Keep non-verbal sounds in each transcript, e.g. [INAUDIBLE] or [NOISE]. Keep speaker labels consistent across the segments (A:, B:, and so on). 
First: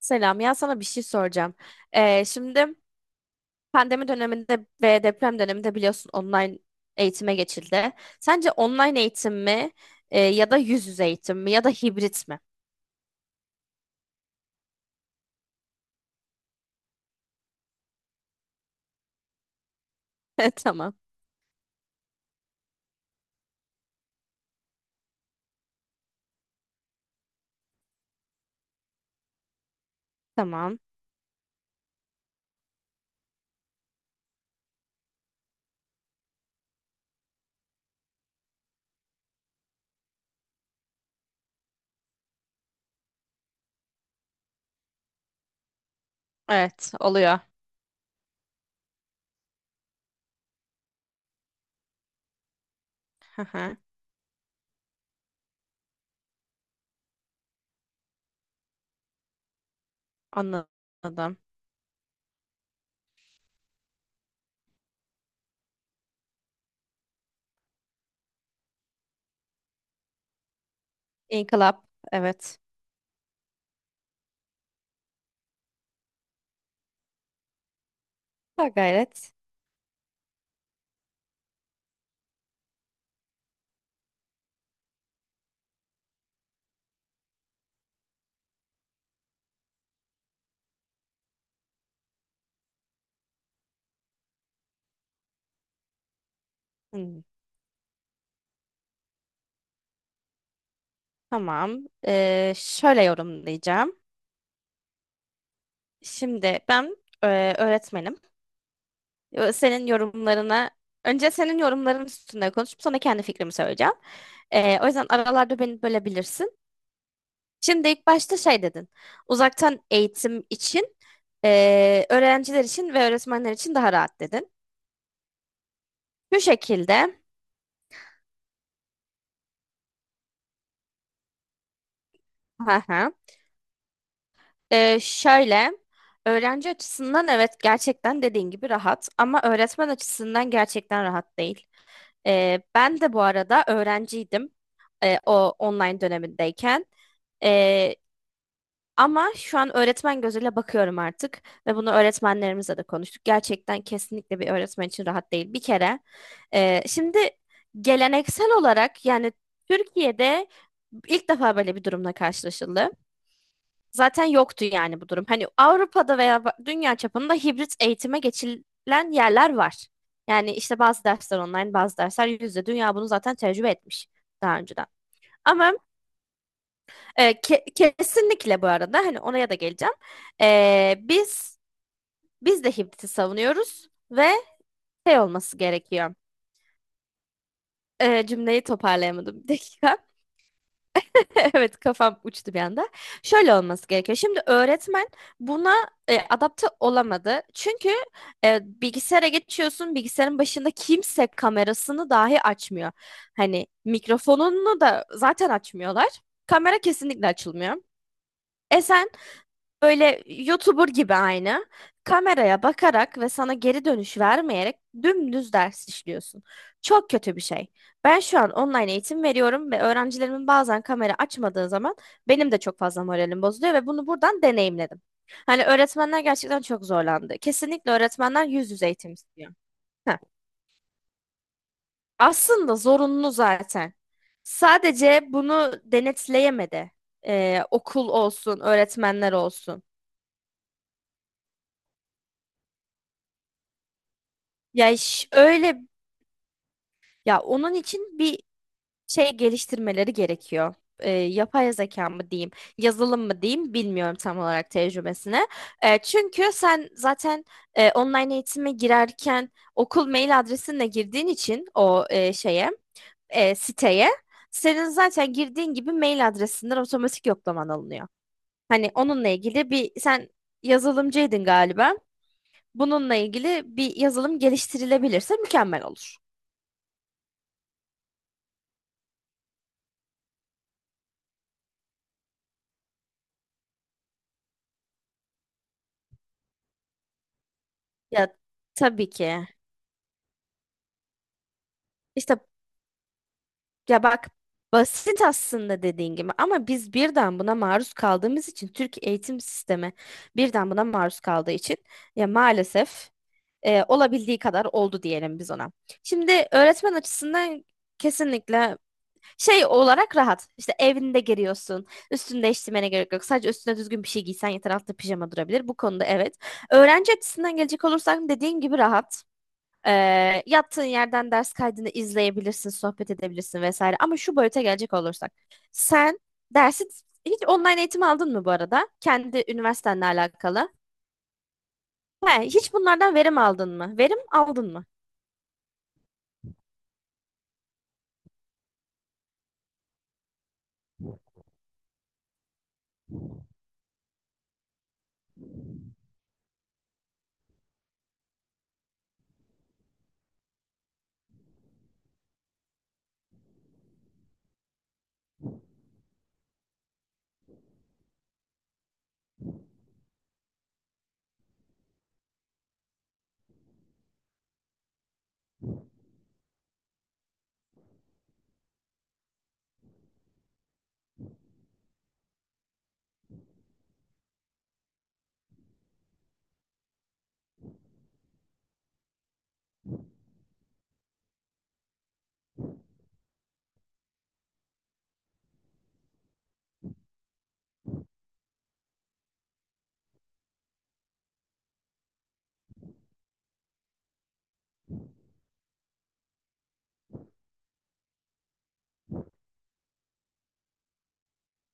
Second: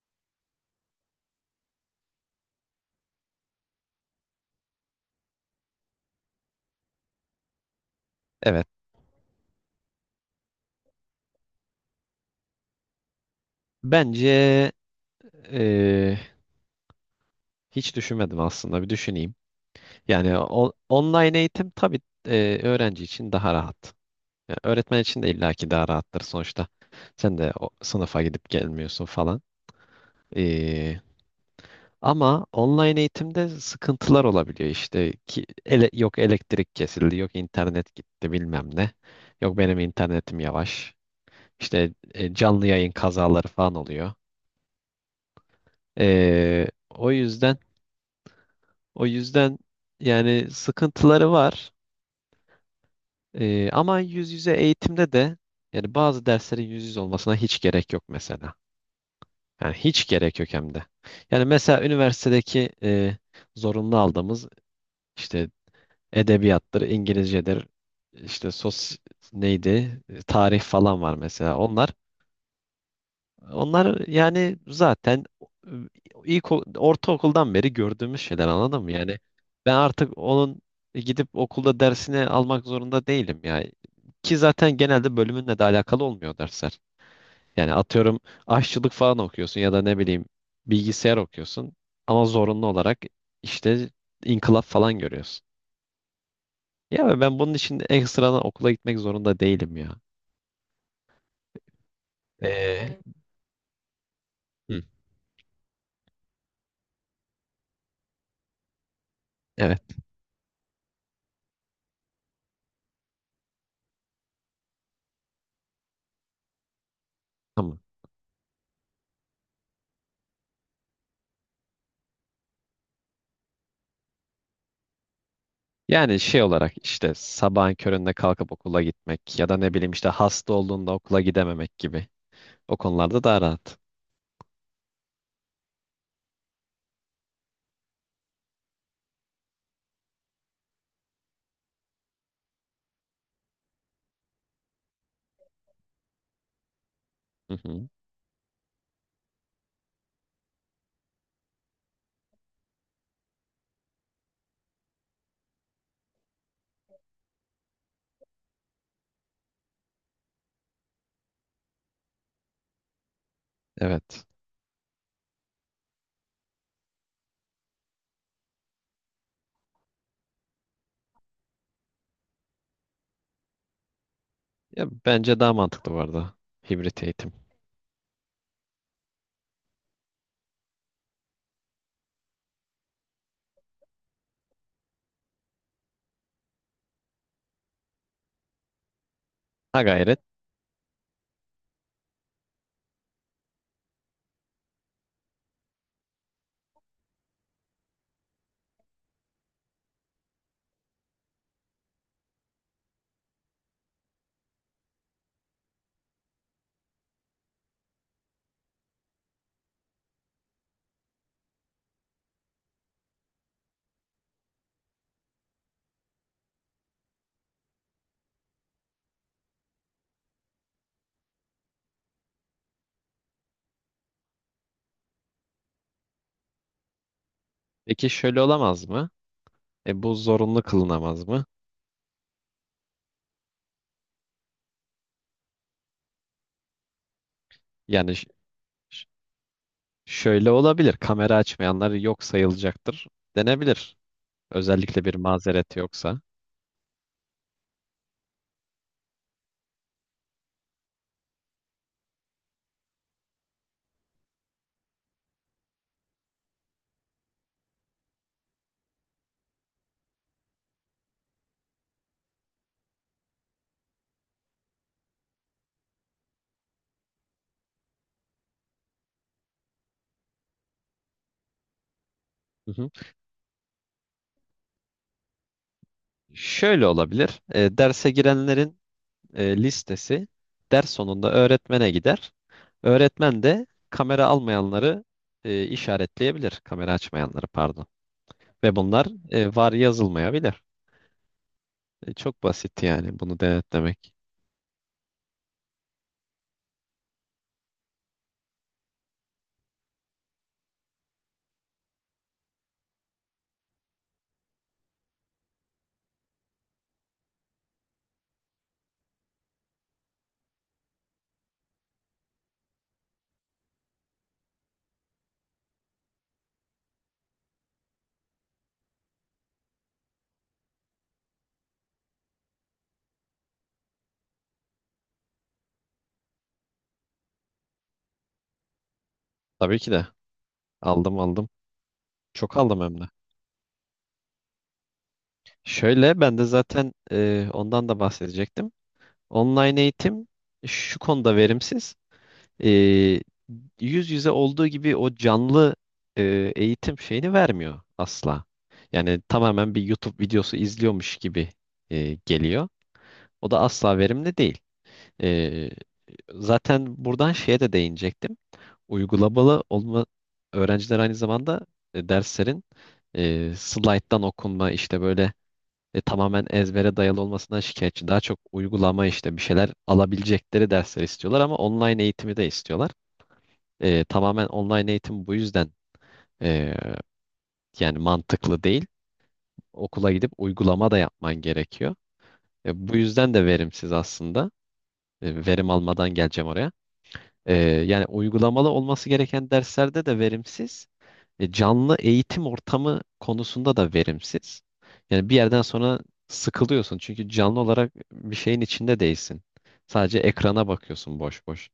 A: Selam ya sana bir şey soracağım. Şimdi pandemi döneminde ve deprem döneminde biliyorsun online eğitime geçildi. Sence
B: Evet.
A: online eğitim mi ya da yüz yüze eğitim mi ya da hibrit mi?
B: Bence eee, hiç düşünmedim aslında. Bir düşüneyim. Yani
A: [LAUGHS] Tamam.
B: online eğitim tabii öğrenci için daha rahat. Yani öğretmen için de illaki daha rahattır sonuçta. Sen de o sınıfa gidip gelmiyorsun falan.
A: Tamam.
B: Ama online eğitimde sıkıntılar olabiliyor işte ki yok elektrik kesildi, yok internet gitti bilmem ne. Yok benim internetim yavaş. İşte canlı yayın kazaları falan oluyor.
A: Evet
B: O
A: oluyor.
B: yüzden o yüzden yani sıkıntıları var.
A: Hı hı.
B: Ama yüz yüze eğitimde de yani bazı derslerin yüz yüze olmasına hiç gerek yok mesela. Yani hiç gerek yok hem de.
A: Anladım.
B: Yani mesela üniversitedeki zorunlu aldığımız işte Edebiyattır, İngilizcedir, işte neydi, tarih falan var mesela.
A: İnkılap.
B: Onlar
A: Evet.
B: onlar yani zaten ilk ortaokuldan beri gördüğümüz şeyler
A: Ha,
B: anladın mı? Yani
A: gayret.
B: ben artık onun gidip okulda dersini almak zorunda değilim ya. Ki zaten genelde bölümünle de alakalı olmuyor dersler. Yani atıyorum aşçılık falan okuyorsun ya da ne bileyim bilgisayar okuyorsun ama zorunlu olarak işte inkılap falan görüyorsun. Ya ve
A: Hmm.
B: ben bunun için ekstradan okula gitmek zorunda değilim ya.
A: Tamam.
B: Ee,
A: Şöyle yorumlayacağım.
B: Hı,
A: Şimdi ben öğretmenim.
B: evet,
A: Senin yorumlarına önce senin yorumların üstünde konuşup sonra kendi fikrimi söyleyeceğim. O yüzden aralarda beni bölebilirsin.
B: tamam.
A: Şimdi ilk başta şey dedin. Uzaktan eğitim için öğrenciler için ve öğretmenler için daha rahat dedin.
B: Yani
A: Bu
B: şey olarak işte
A: şekilde
B: sabahın köründe kalkıp okula gitmek ya da ne bileyim işte hasta olduğunda okula gidememek gibi.
A: [LAUGHS]
B: O
A: hı hı.
B: konularda daha rahat.
A: Şöyle öğrenci açısından evet gerçekten dediğin gibi rahat ama öğretmen açısından gerçekten rahat değil. Ben de bu arada öğrenciydim o online dönemindeyken.
B: Hı hı,
A: Ama şu an öğretmen gözüyle bakıyorum artık ve bunu öğretmenlerimizle de konuştuk. Gerçekten kesinlikle bir öğretmen için rahat değil. Bir kere şimdi geleneksel olarak yani Türkiye'de ilk defa böyle bir durumla karşılaşıldı.
B: evet.
A: Zaten yoktu yani bu durum. Hani Avrupa'da veya dünya çapında hibrit eğitime geçilen yerler var. Yani işte bazı dersler online, bazı dersler yüz yüze. Dünya bunu zaten tecrübe etmiş daha
B: Ya
A: önceden.
B: bence daha
A: Ama
B: mantıklı bu arada. Hibrit eğitim.
A: kesinlikle bu arada hani oraya da geleceğim. E, biz de Hibit'i savunuyoruz ve şey olması gerekiyor. Cümleyi toparlayamadım bir
B: Ha
A: dakika. [LAUGHS]
B: gayret.
A: Evet kafam uçtu bir anda. Şöyle olması gerekiyor. Şimdi öğretmen buna adapte olamadı. Çünkü bilgisayara geçiyorsun. Bilgisayarın başında kimse kamerasını dahi açmıyor. Hani mikrofonunu da zaten açmıyorlar. Kamera kesinlikle açılmıyor. E sen Böyle YouTuber gibi aynı. Kameraya bakarak ve sana geri dönüş vermeyerek dümdüz ders işliyorsun. Çok kötü bir şey. Ben şu an online eğitim veriyorum ve öğrencilerimin bazen kamera açmadığı zaman benim de çok fazla moralim bozuluyor ve bunu buradan deneyimledim. Hani öğretmenler gerçekten çok zorlandı. Kesinlikle
B: Peki şöyle
A: öğretmenler yüz yüze
B: olamaz mı?
A: eğitim istiyor.
B: E bu
A: Heh.
B: zorunlu kılınamaz mı?
A: Aslında zorunlu zaten. Sadece bunu denetleyemedi. Okul
B: Yani
A: olsun,
B: ş-
A: öğretmenler olsun.
B: şöyle olabilir. Kamera açmayanlar yok sayılacaktır denebilir. Özellikle bir mazeret
A: Öyle
B: yoksa.
A: ya onun için bir şey geliştirmeleri gerekiyor. Yapay zeka mı diyeyim, yazılım mı diyeyim bilmiyorum tam olarak tecrübesine. Çünkü sen zaten online eğitime girerken okul mail adresinle girdiğin için o siteye senin zaten girdiğin gibi mail adresinden otomatik yoklaman alınıyor. Hani onunla ilgili bir sen yazılımcıydın galiba.
B: Hı hı.
A: Bununla ilgili bir yazılım geliştirilebilirse mükemmel olur.
B: Şöyle olabilir. E, derse girenlerin listesi ders sonunda öğretmene gider. Öğretmen de kamera almayanları işaretleyebilir. Kamera açmayanları pardon.
A: Ya
B: Ve bunlar
A: tabii ki.
B: var yazılmayabilir. E,
A: İşte
B: çok basit yani bunu
A: ya
B: denetlemek.
A: bak basit aslında dediğin gibi ama biz birden buna maruz kaldığımız için Türk eğitim sistemi birden buna maruz kaldığı için ya maalesef olabildiği kadar oldu diyelim biz ona. Şimdi öğretmen açısından kesinlikle şey olarak rahat. İşte evinde giriyorsun. Üstünü değiştirmene gerek yok. Sadece üstüne düzgün bir şey giysen yeter altta pijama durabilir. Bu konuda evet. Öğrenci açısından gelecek olursak dediğin gibi rahat. Yaptığın yerden ders kaydını izleyebilirsin, sohbet edebilirsin vesaire. Ama şu boyuta gelecek olursak. Sen dersi hiç online eğitim aldın mı bu arada? Kendi
B: Tabii ki
A: üniversitenle
B: de.
A: alakalı.
B: Aldım, aldım.
A: He,
B: Çok
A: hiç
B: aldım hem de.
A: bunlardan verim aldın mı? Verim aldın mı?
B: Şöyle ben de zaten ondan da bahsedecektim. Online eğitim şu konuda verimsiz. E, yüz yüze olduğu gibi o canlı eğitim şeyini vermiyor asla. Yani tamamen bir YouTube videosu izliyormuş gibi geliyor. O da asla verimli değil. E, zaten buradan şeye de değinecektim. Uygulamalı olma öğrenciler aynı zamanda derslerin slayttan okunma işte böyle, tamamen ezbere dayalı olmasından şikayetçi. Daha çok uygulama işte bir şeyler alabilecekleri dersler istiyorlar ama online eğitimi de istiyorlar. E, tamamen online eğitim bu yüzden e, yani mantıklı değil. Okula gidip uygulama da yapman gerekiyor. E, bu yüzden de verimsiz aslında. E, verim almadan geleceğim oraya. E, yani uygulamalı olması gereken derslerde de verimsiz. E, canlı eğitim ortamı konusunda da verimsiz. Yani bir yerden sonra sıkılıyorsun çünkü canlı olarak bir şeyin içinde değilsin. Sadece ekrana bakıyorsun boş boş.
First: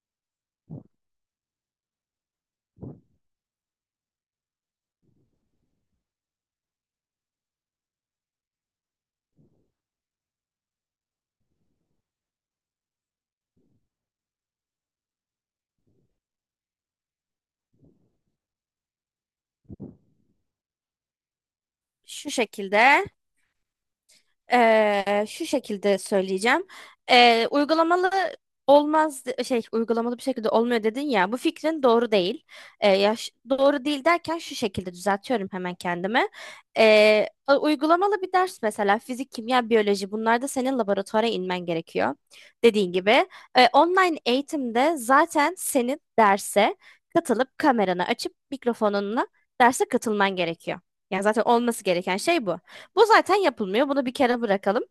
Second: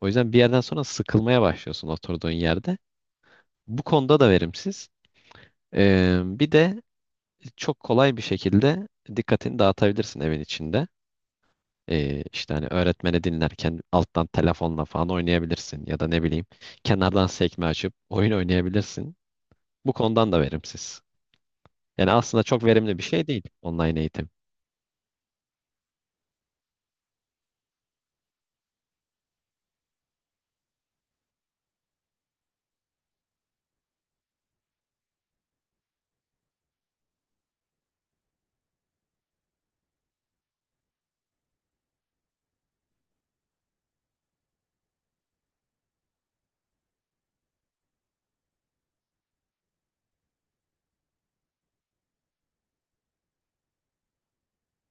B: O yüzden bir yerden sonra sıkılmaya başlıyorsun oturduğun yerde. Bu konuda da verimsiz. E, bir de çok kolay bir şekilde dikkatini dağıtabilirsin evin içinde. E, işte hani öğretmeni dinlerken alttan telefonla falan oynayabilirsin ya da ne bileyim kenardan sekme açıp oyun oynayabilirsin. Bu konudan da verimsiz. Yani
A: Şu
B: aslında çok verimli bir
A: şekilde.
B: şey değil online eğitim.
A: Şu şekilde söyleyeceğim. Uygulamalı olmaz şey uygulamalı bir şekilde olmuyor dedin ya bu fikrin doğru değil. Yaş, doğru değil derken şu şekilde düzeltiyorum hemen kendimi. Uygulamalı bir ders mesela fizik, kimya, biyoloji bunlarda senin laboratuvara inmen gerekiyor. Dediğin gibi online eğitimde zaten senin derse katılıp kameranı açıp mikrofonunla derse katılman gerekiyor. Yani zaten olması gereken şey bu. Bu zaten yapılmıyor. Bunu bir kere bırakalım.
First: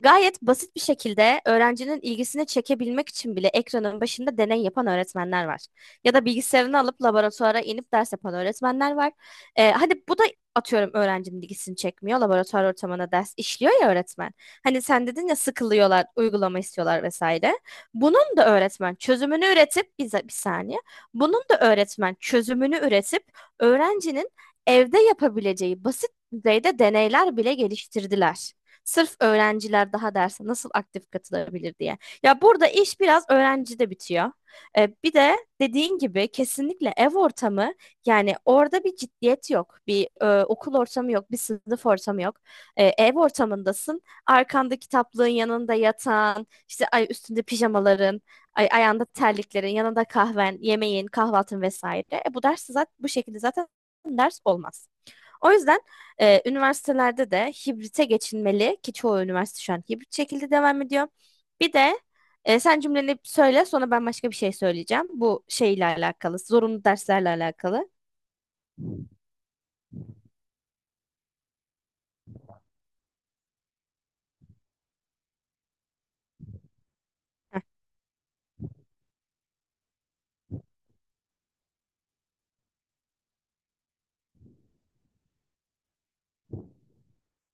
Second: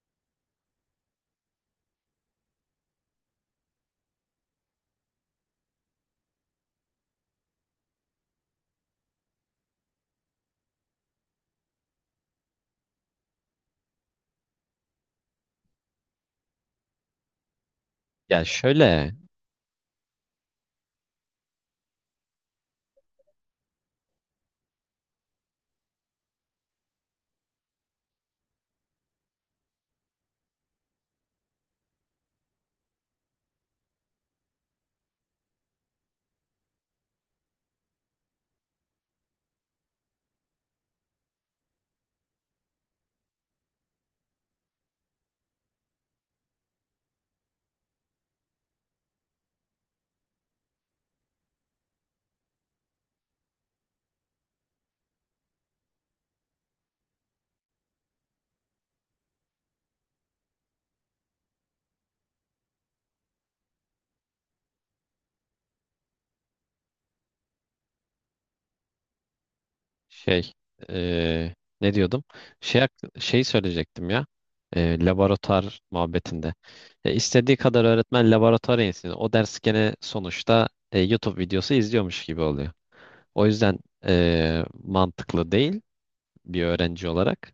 A: Gayet basit bir şekilde öğrencinin ilgisini çekebilmek için bile ekranın başında deney yapan öğretmenler var. Ya da bilgisayarını alıp laboratuvara inip ders yapan öğretmenler var. Hadi bu da atıyorum öğrencinin ilgisini çekmiyor. Laboratuvar ortamına ders işliyor ya öğretmen. Hani sen dedin ya sıkılıyorlar, uygulama istiyorlar vesaire. Bunun
B: Ya
A: da öğretmen
B: şöyle,
A: çözümünü üretip, bize bir saniye. Bunun da öğretmen çözümünü üretip öğrencinin evde yapabileceği basit düzeyde deneyler bile geliştirdiler. Sırf öğrenciler daha derse nasıl aktif katılabilir diye. Ya burada iş biraz öğrencide bitiyor. Bir de dediğin gibi kesinlikle ev ortamı yani orada bir ciddiyet yok. Bir okul ortamı yok, bir sınıf ortamı yok. Ev ortamındasın. Arkanda kitaplığın yanında yatan, işte ay üstünde pijamaların, ay ayağında terliklerin, yanında kahven, yemeğin, kahvaltın vesaire. E, bu ders zaten bu şekilde zaten ders olmaz. O yüzden üniversitelerde de hibrite geçilmeli ki çoğu üniversite şu an hibrit şekilde devam ediyor. Bir de sen cümleni söyle sonra ben başka bir şey söyleyeceğim. Bu şeyle alakalı, zorunlu derslerle alakalı.
B: şey eee, ne diyordum? Şey söyleyecektim ya. Laboratuvar muhabbetinde. E, istediği
A: Heh.
B: kadar öğretmen laboratuvara insin. O ders gene sonuçta YouTube videosu izliyormuş gibi oluyor. O yüzden mantıklı değil bir öğrenci olarak.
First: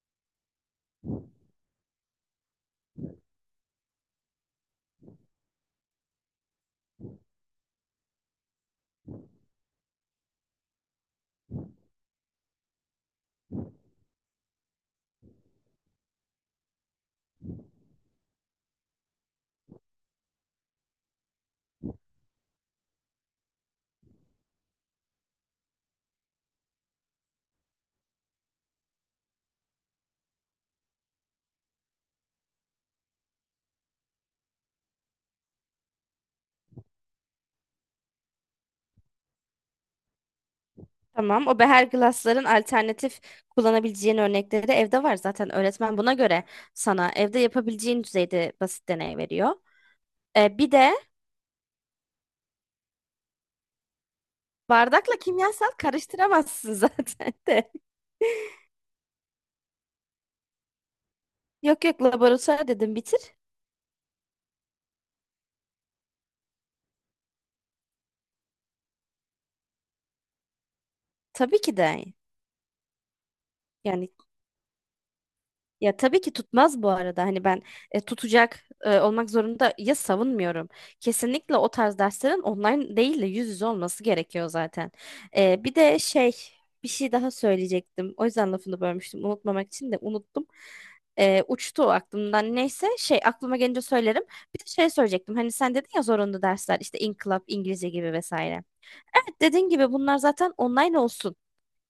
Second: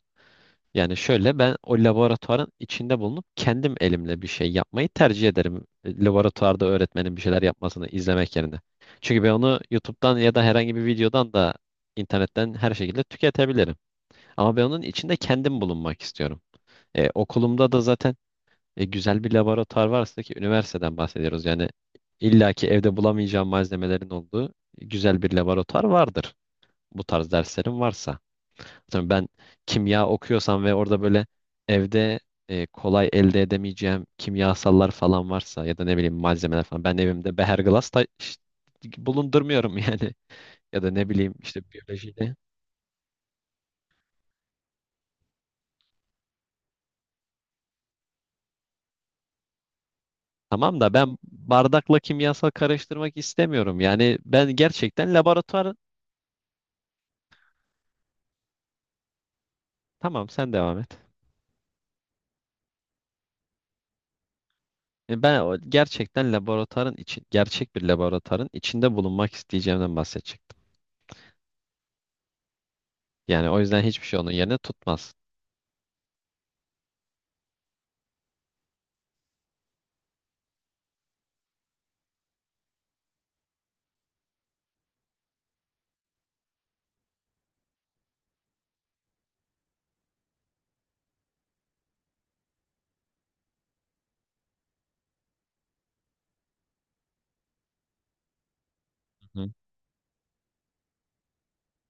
B: Yani şöyle, ben o laboratuvarın içinde bulunup kendim elimle bir şey yapmayı tercih ederim. E, laboratuvarda öğretmenin bir şeyler yapmasını izlemek yerine. Çünkü ben onu YouTube'dan ya da herhangi bir videodan da internetten her şekilde tüketebilirim. Ama ben onun içinde kendim bulunmak istiyorum. E, okulumda da zaten güzel bir laboratuvar varsa ki üniversiteden bahsediyoruz. Yani illaki evde bulamayacağım malzemelerin olduğu güzel bir laboratuvar vardır. Bu tarz derslerim varsa. Tabii ben kimya okuyorsam ve orada böyle evde kolay elde edemeyeceğim kimyasallar falan varsa ya da ne bileyim malzemeler falan, ben evimde beherglas bulundurmuyorum yani [LAUGHS] ya da ne bileyim
A: Tamam. O
B: işte
A: beher
B: biyolojide.
A: glassların alternatif kullanabileceğin örnekleri de evde var zaten. Öğretmen buna göre sana evde yapabileceğin düzeyde basit deney veriyor. Bir
B: Tamam
A: de
B: da ben bardakla kimyasal karıştırmak istemiyorum. Yani ben gerçekten
A: bardakla kimyasal
B: laboratuvar,
A: karıştıramazsın [LAUGHS] zaten de.
B: tamam sen devam et.
A: Yok yok laboratuvar dedim bitir.
B: E, ben gerçekten laboratuvarın için gerçek bir laboratuvarın içinde bulunmak isteyeceğimden bahsedecektim.
A: Tabii ki de.
B: Yani o yüzden hiçbir
A: Yani
B: şey onun yerine tutmaz.
A: ya tabii ki tutmaz bu arada. Hani ben tutacak olmak zorunda ya savunmuyorum. Kesinlikle o tarz derslerin online değil de yüz yüze olması gerekiyor zaten. Bir de şey bir şey daha söyleyecektim. O yüzden lafını bölmüştüm. Unutmamak için de unuttum. Uçtu o aklımdan. Neyse şey aklıma gelince söylerim. Bir de şey söyleyecektim. Hani sen dedin ya zorunlu dersler işte inkılap, İngilizce gibi vesaire. Evet
B: Hı.
A: dediğin gibi bunlar zaten online olsun.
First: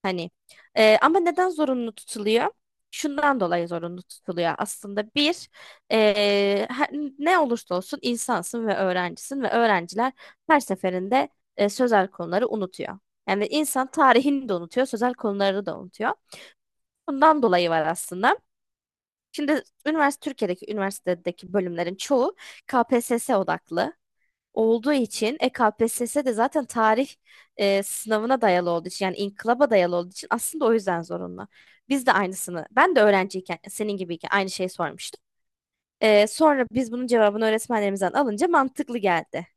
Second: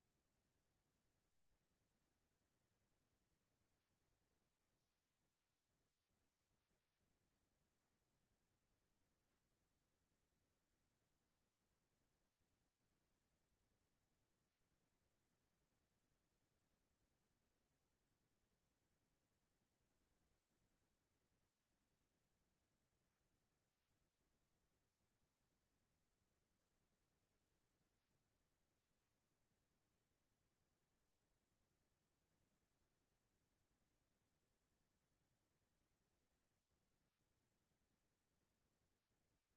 A: Hani ama neden zorunlu tutuluyor? Şundan dolayı zorunlu tutuluyor. Aslında bir e, her- ne olursa olsun insansın ve öğrencisin ve öğrenciler her seferinde sözel konuları unutuyor. Yani insan tarihini de unutuyor, sözel konuları da unutuyor. Bundan dolayı var aslında. Şimdi üniversite Türkiye'deki üniversitedeki bölümlerin çoğu KPSS odaklı olduğu için KPSS de zaten tarih sınavına dayalı olduğu için yani inkılaba dayalı olduğu için aslında o yüzden zorunlu. Biz de aynısını ben de öğrenciyken senin gibiyken aynı şeyi sormuştum. Sonra biz bunun cevabını öğretmenlerimizden alınca mantıklı geldi.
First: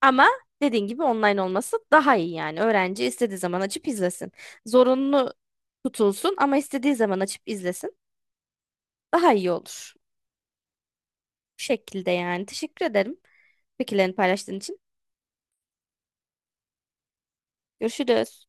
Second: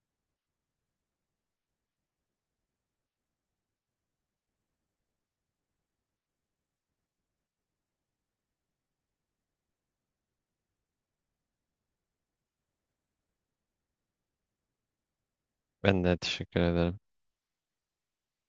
A: Ama dediğin gibi online olması daha iyi yani. Öğrenci istediği zaman açıp izlesin. Zorunlu tutulsun ama istediği zaman açıp izlesin. Daha iyi olur. Bu şekilde yani. Teşekkür ederim fikirlerini paylaştığın için.
B: Ben de teşekkür ederim.
A: Görüşürüz.